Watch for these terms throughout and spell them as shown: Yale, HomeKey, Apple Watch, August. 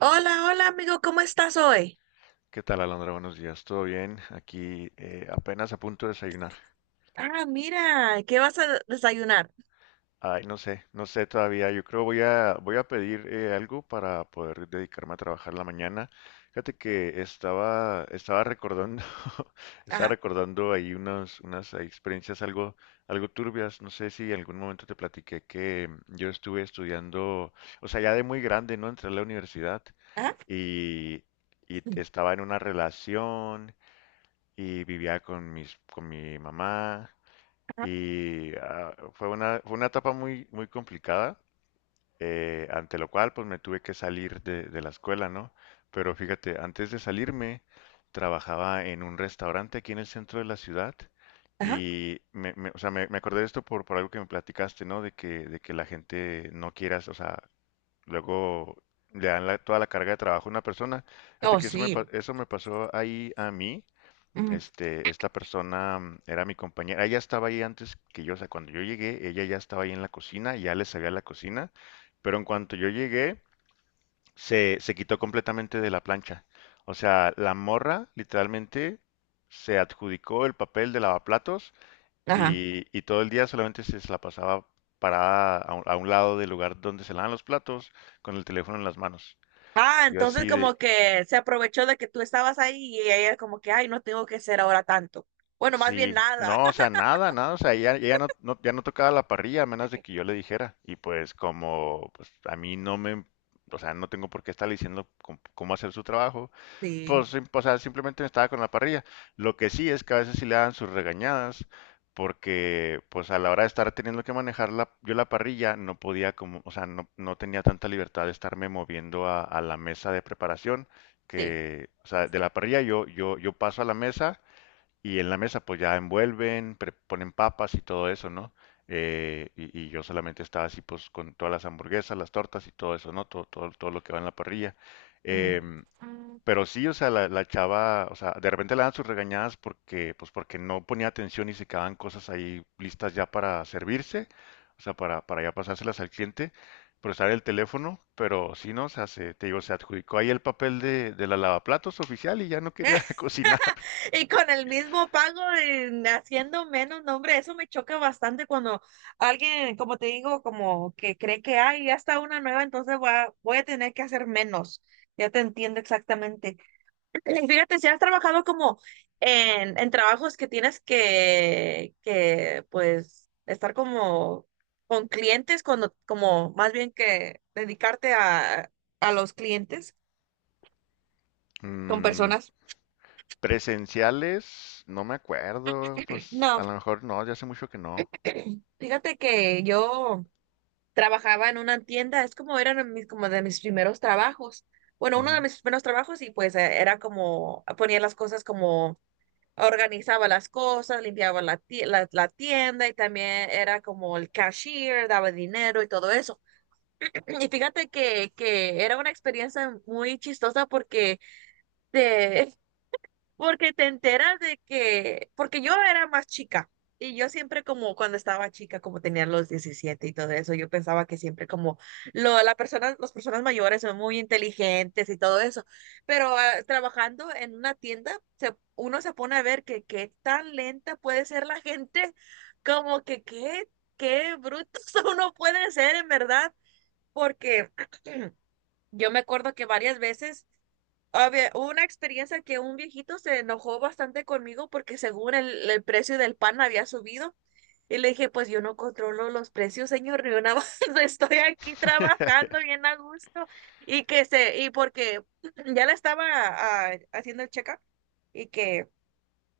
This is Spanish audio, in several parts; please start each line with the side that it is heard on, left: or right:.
right: Hola, hola amigo, ¿cómo estás hoy?
left: ¿Qué tal, Alondra? Buenos días, ¿todo bien? Aquí apenas a punto de desayunar.
right: Ah, mira, ¿qué vas a desayunar?
left: Ay, no sé, no sé todavía. Yo creo voy a pedir algo para poder dedicarme a trabajar la mañana. Fíjate que estaba recordando estaba
right: Ajá,
left: recordando ahí unas ahí experiencias algo turbias. No sé si en algún momento te platiqué que yo estuve estudiando, o sea, ya de muy grande, ¿no? Entré a la universidad
right: ajá,
left: y
right: mm,
left: estaba en una relación y vivía con con mi mamá y fue una etapa muy, muy complicada, ante lo cual pues me tuve que salir de la escuela, ¿no? Pero fíjate, antes de salirme trabajaba en un restaurante aquí en el centro de la ciudad
right: ajá.
left: y o sea, me acordé de esto por algo que me platicaste, ¿no? De que la gente no quiera, o sea, luego toda la carga de trabajo a una persona. Fíjate
right: Oh,
left: que
right: sí.
left: eso me pasó ahí a mí.
right: Mm.
left: Esta persona era mi compañera. Ella estaba ahí antes que yo, o sea, cuando yo llegué, ella ya estaba ahí en la cocina, ya le sabía la cocina, pero en cuanto yo llegué, se quitó completamente de la plancha. O sea, la morra literalmente se adjudicó el papel de lavaplatos
right: Ajá.
left: y todo el día solamente se la pasaba parada a a un lado del lugar donde se lavan los platos con el teléfono en las manos.
right: Ah,
left: Yo
right: entonces
left: así de,
right: como que se aprovechó de que tú estabas ahí y ella como que, ay, no tengo que hacer ahora tanto. Bueno, más bien
left: sí,
right: nada.
left: no, o sea, nada, nada, o sea, ella, ya no tocaba la parrilla a menos de que yo le dijera. Y pues como pues, a mí no me, o sea, no tengo por qué estarle diciendo cómo, cómo hacer su trabajo,
right: Sí,
left: pues, o sea, simplemente me estaba con la parrilla. Lo que sí es que a veces sí le dan sus regañadas, porque pues a la hora de estar teniendo que manejar la, yo la parrilla no podía como, o sea, no, no tenía tanta libertad de estarme moviendo a la mesa de preparación,
right: sí.
left: que, o sea, de la parrilla yo paso a la mesa y en la mesa pues ya envuelven, ponen papas y todo eso, ¿no? Y yo solamente estaba así pues con todas las hamburguesas, las tortas y todo eso, ¿no? Todo, todo, todo lo que va en la parrilla.
right: Ujú.
left: Em,
right: Mm.
left: pero sí, o sea, la chava, o sea, de repente le dan sus regañadas porque, pues porque no ponía atención y se quedaban cosas ahí listas ya para servirse, o sea, para ya pasárselas al cliente, pero estar el teléfono, pero sí, ¿no? O sea, se, te digo, se adjudicó ahí el papel de la lavaplatos oficial y ya no quería cocinar.
right: Y con el mismo pago, haciendo menos, no, hombre, eso me choca bastante cuando alguien, como te digo, como que cree que, ay, ya está una nueva, entonces voy a tener que hacer menos. Ya te entiendo exactamente. Y fíjate, si has trabajado como en trabajos que tienes pues, estar como con clientes, cuando, como más bien que dedicarte a los clientes, con
left: Mm,
right: personas.
left: presenciales, no me acuerdo, pues
right: No,
left: a lo mejor no, ya hace mucho que no.
right: fíjate que yo... trabajaba en una tienda, es como eran mis, como de mis primeros trabajos. Bueno, uno
left: Ujú.
right: de mis primeros trabajos y pues era como ponía las cosas como organizaba las cosas, limpiaba la tienda y también era como el cashier, daba dinero y todo eso. Y fíjate que era una experiencia muy chistosa te, porque te enteras de que, porque yo era más chica y yo siempre como cuando estaba chica, como tenía los 17 y todo eso, yo pensaba que siempre como lo, la persona, las personas mayores son muy inteligentes y todo eso, pero trabajando en una tienda, se, uno se pone a ver que qué tan lenta puede ser la gente, como que qué, qué brutos uno puede ser en verdad, porque yo me acuerdo que varias veces había hubo una experiencia que un viejito se enojó bastante conmigo porque según el precio del pan había subido. Y le dije, pues yo no controlo los precios, señor, yo nada más estoy aquí trabajando bien a gusto. Y que se, y porque ya le estaba haciendo el check-up y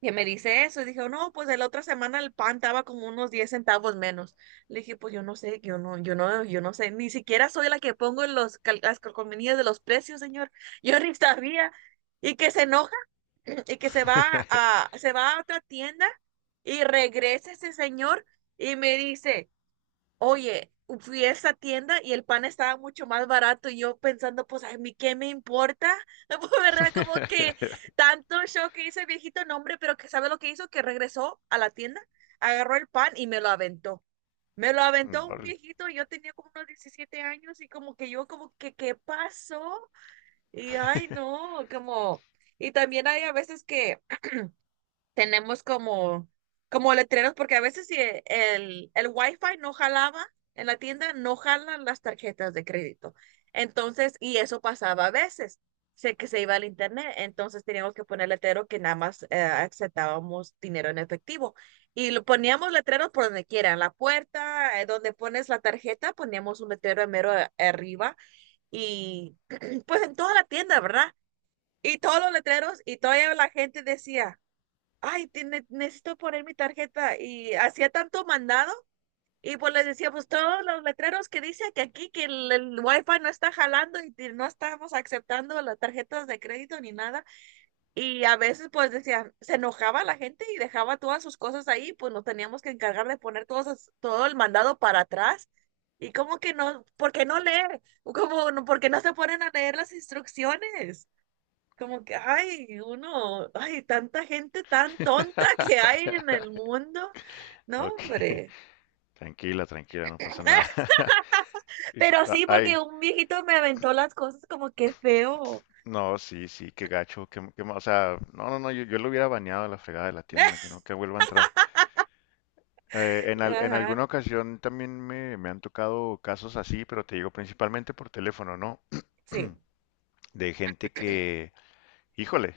right: que me dice eso. Y dije, no, pues de la otra semana el pan estaba como unos 10 centavos menos. Le dije, pues yo no sé, yo no sé, ni siquiera soy la que pongo los las calcomanías de los precios, señor. Yo ni sabía. Y que se enoja y que se va a otra tienda y regresa ese señor y me dice, oye, fui a esa tienda y el pan estaba mucho más barato y yo pensando, pues a mí qué me importa. Pues, ¿verdad? Como que tanto show que hizo el viejito nombre, pero que sabe lo que hizo, que regresó a la tienda, agarró el pan y me lo aventó. Me lo aventó un
left: Órale.
right: viejito, yo tenía como unos 17 años y como que yo como que, ¿qué pasó? Y ay, no, como, y también hay a veces que tenemos como, como letreros, porque a veces si el, el Wi-Fi no jalaba en la tienda, no jalan las tarjetas de crédito. Entonces, y eso pasaba a veces, sé que se iba al internet, entonces teníamos que poner letrero que nada más aceptábamos dinero en efectivo. Y lo poníamos letreros por donde quiera, en la puerta, donde pones la tarjeta, poníamos un letrero en mero arriba y pues en toda la tienda, ¿verdad? Y todos los letreros y toda la gente decía, ay, tiene necesito poner mi tarjeta. Y hacía tanto mandado. Y pues les decía, pues todos los letreros que dice que aquí que el wifi no está jalando y que no estamos aceptando las tarjetas de crédito ni nada. Y a veces pues decían, se enojaba la gente y dejaba todas sus cosas ahí, pues nos teníamos que encargar de poner todos, todo el mandado para atrás. Y como que no, ¿por qué no leer? Como, ¿por qué no se ponen a leer las instrucciones? Como que, ay, uno, ay, tanta gente tan tonta que hay en el mundo. No,
left: Ok,
right: hombre.
left: tranquila, tranquila, no pasa nada. Dije,
right: Pero
left: "Ah,
right: sí, porque
left: ay,
right: un viejito me aventó las cosas como que feo.
left: no, sí, sí, qué gacho, o sea, no, no, no, yo lo hubiera baneado a la fregada de la tienda, que no, que vuelva a entrar. En
right: Ajá,
left: alguna ocasión también me han tocado casos así, pero te digo principalmente por teléfono, ¿no?
right: sí,
left: De gente que, híjole,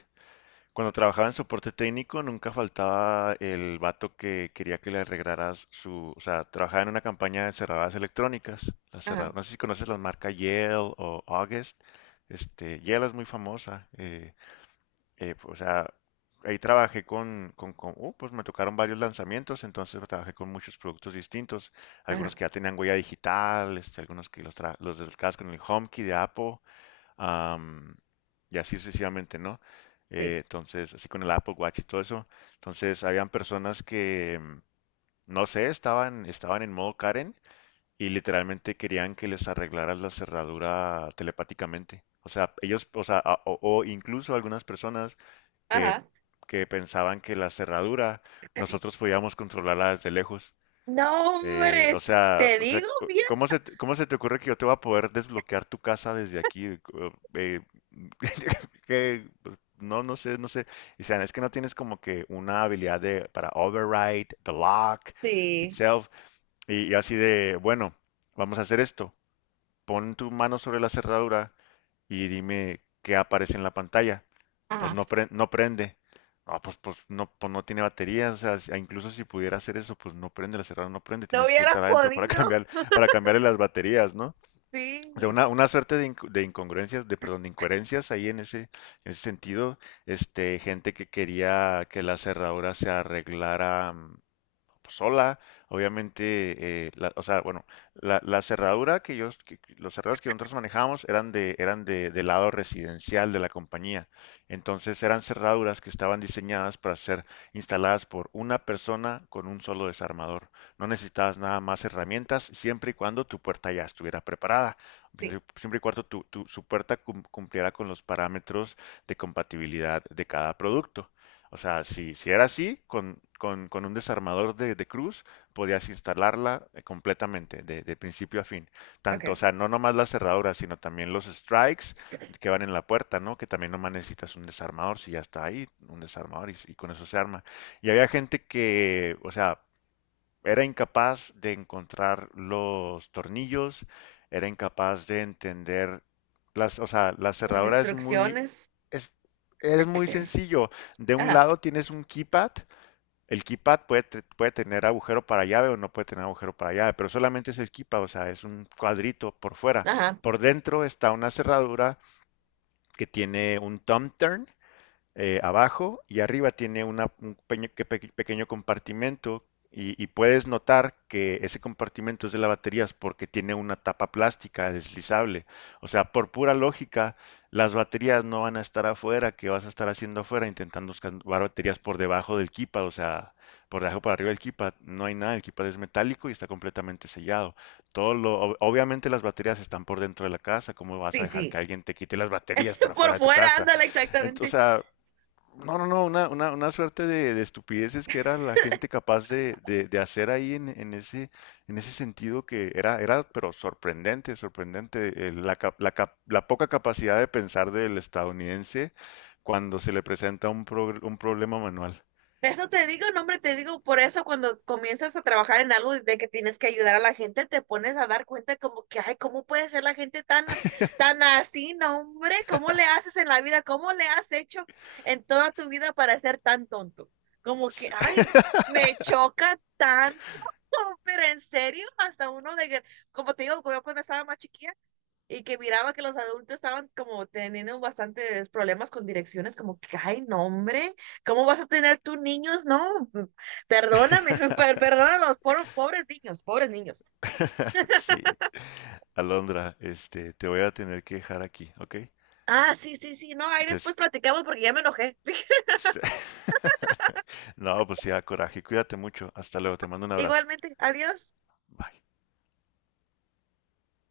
left: cuando trabajaba en soporte técnico nunca faltaba el vato que quería que le arreglaras su, o sea, trabajaba en una campaña de cerraduras electrónicas,
right: ajá,
left: no sé si conoces las marcas Yale o August, este, Yale es muy famosa, o sea, ahí trabajé con pues me tocaron varios lanzamientos, entonces trabajé con muchos productos distintos,
right: ajá,
left: algunos que ya tenían huella digital, este, algunos que los del casco en el HomeKey de Apple, am, y así sucesivamente, ¿no?
right: sí,
left: Entonces, así con el Apple Watch y todo eso. Entonces, habían personas que, no sé, estaban en modo Karen y literalmente querían que les arreglaras la cerradura telepáticamente. O sea, ellos, o sea, o incluso algunas personas que,
right: ajá.
left: que pensaban que la cerradura nosotros podíamos controlarla desde lejos.
right: No,
left: Eh,
right: hombre,
left: o
right: te
left: sea,
right: te
left: o sea,
right: digo bien.
left: ¿cómo cómo se te ocurre que yo te voy a poder desbloquear tu casa desde aquí? Que, pues, no, no sé, no sé. Y sean, es que no tienes como que una habilidad de, para override the lock
right: Sí,
left: itself. Y así de, bueno, vamos a hacer esto. Pon tu mano sobre la cerradura y dime qué aparece en la pantalla. Pues
right: ajá.
left: no, no prende. Ah, pues, pues no tiene batería. O sea, incluso si pudiera hacer eso, pues no prende, la cerradura no prende.
right: No
left: Tienes que
right: hubiera
left: entrar adentro para
right: podido.
left: cambiar, para cambiarle las baterías, ¿no? O sea,
right: Sí,
left: una suerte de incongruencias, de, perdón, de incoherencias ahí en ese sentido. Este, gente que quería que la cerradura se arreglara. Mm, pues, sola. Obviamente, o sea, bueno, la cerradura que yo, que- los cerrados que nosotros manejábamos eran del lado residencial de la compañía. Entonces eran cerraduras que estaban diseñadas para ser instaladas por una persona con un solo desarmador. No necesitabas nada más herramientas, siempre y cuando tu puerta ya estuviera preparada.
right: sí,
left: Siempre y cuando su puerta cumpliera con los parámetros de compatibilidad de cada producto. O sea, si, si era así, con un desarmador de cruz podías instalarla completamente, de principio a fin. Tanto, o
right: ok.
left: sea, no nomás las cerraduras, sino también los strikes que van en la puerta, ¿no? Que también nomás necesitas un desarmador, si ya está ahí, un desarmador y con eso se arma. Y había gente que, o sea, era incapaz de encontrar los tornillos, era incapaz de entender las, o sea, la
right: Las
left: cerradura es muy,
right: instrucciones.
left: es, es muy sencillo. De un
right: Ajá,
left: lado tienes un keypad, el keypad puede, puede tener agujero para llave o no puede tener agujero para llave, pero solamente es el keypad, o sea, es un cuadrito por fuera.
right: ajá,
left: Por dentro está una cerradura que tiene un thumb turn, abajo y arriba tiene una, un pequeño, pequeño compartimento y puedes notar que ese compartimento es de las baterías porque tiene una tapa plástica deslizable. O sea, por pura lógica, las baterías no van a estar afuera, que vas a estar haciendo afuera intentando buscar baterías por debajo del kipa, o sea, por debajo para arriba del kipa, no hay nada, el kipa es metálico y está completamente sellado. Todo lo, obviamente las baterías están por dentro de la casa, ¿cómo vas a
right: sí,
left: dejar que
right: sí.
left: alguien te quite las baterías para
right: Por
left: afuera de tu
right: fuera,
left: casa?
right: ándale,
left: Entonces, o
right: exactamente.
left: sea, no, no, no, una suerte de estupideces que era la gente capaz de de hacer ahí en ese sentido que era, era, pero sorprendente, sorprendente, la poca capacidad de pensar del estadounidense cuando se le presenta un, un problema manual.
right: De eso te digo, no, hombre, te digo, por eso cuando comienzas a trabajar en algo de que tienes que ayudar a la gente, te pones a dar cuenta como que, ay, ¿cómo puede ser la gente tan, tan así, no, hombre? ¿Cómo le haces en la vida? ¿Cómo le has hecho en toda tu vida para ser tan tonto? Como que,
left: Sí.
right: ay, me choca tanto, pero en serio, hasta uno de, que- como te digo, yo cuando estaba más chiquilla, y que miraba que los adultos estaban como teniendo bastantes problemas con direcciones, como que, ay, no, hombre, ¿cómo vas a tener tus niños? No, mm, perdóname, perdona a los pobres niños, pobres niños.
left: Sí, Alondra, este, te voy a tener que dejar aquí, ¿ok?
right: Ah, sí, sí, sí, no, ahí
left: Entonces,
right: después platicamos porque ya me enojé.
left: no, pues sí, da coraje, cuídate mucho, hasta luego, te mando un abrazo.
right: Igualmente, adiós.
left: Bye.